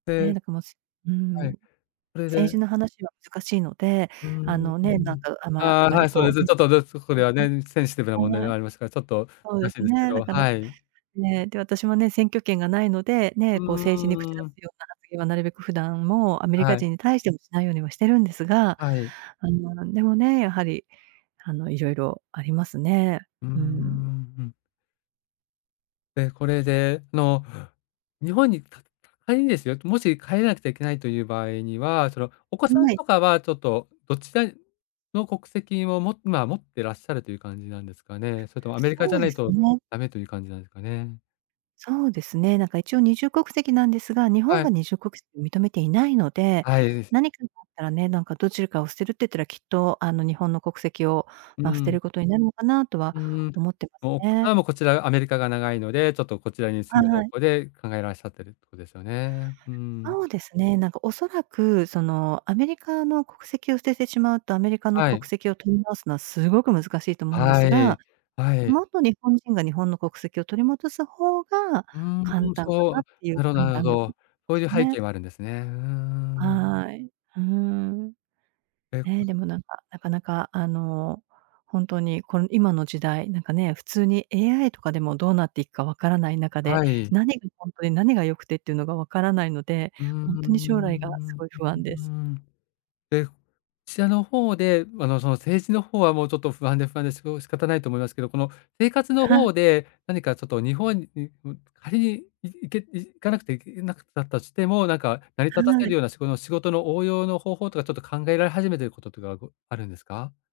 でね、だからもしうはい、ん、それ政治での話は難しいので、うーあのね、なんん。か、ああまああ、まはり、い、そうでこう、す。ちょっと、でそこでは [unintelligible] ね、センシティブな問題ではい。はありますから、ちょっとそう難でしいすですけね。だど、から、はい。ね、で、私もね、選挙権が無いので、うね、こう政治に口出ーん。すような発言はなるべく普段も、アメリカはい。人に対してもしないようにはしてるんですが、はい。あの、なんでもね、やはり、あの、色々ありますね。うーん、うん。うん。で、これでの、日本に、かか仮にですよ、もし帰らなくちゃいけないという場合には、その、お子さんはい。とかは、ちょっと、どっちでの国籍をもまあ、持ってらっしゃるという感じなんですかね。それともアメリカそじゃうなでいすとね。ダメという感じなんですかね。そうですね。なんか一応二重国籍なんですが、日は本い。が二重国籍を認めていないので、はい。何かがあったらね、なんかどちらかを捨てるって言ったら、きっと、あの、日本の国籍を、うまあ、捨ーてん。ることになるのかな、とうはーん。思ってますもう、お子ね。さんはこちらが、アメリカが長いので、ちょっとこちらに住むは方い。向で考えらっしゃってるとこですよね。うーん。そうですね。なんか、恐らく、その、アメリカの国籍を捨ててしまうと、アメリカのはい。国籍を取り直すのはすごく難しいと思うんではすい。が、はい。元日本人が日本の国籍を取り戻す方がう簡ーん、単かそう。なっていうなるほど判なるほ断力ど。でそうすいう背ね。景もあるんですね。うーん。はい。うーん。え、こね、でもなんか、なかなか、あの、ほんとにこの、今の時代、なんかね、普通に AI とかでもどうなっていくか分からない中で、はい。何がほんとで何が良くてっていうのが分からないので、うーほんとに将来がすん、ううごい不安でうす。ん。え、ちらの方で、あの、その、政治の方はもうちょっと不安で不安でしこ仕方ないと思いますけど、この、生活のは方で、何かちょっと日本、うう仮にい行け、行かなくていけなかったとしても、なんか成りは立たせるい。ようなしごの仕事の応用の方法とかちょっと考えられ始めていることとかごあるんですか？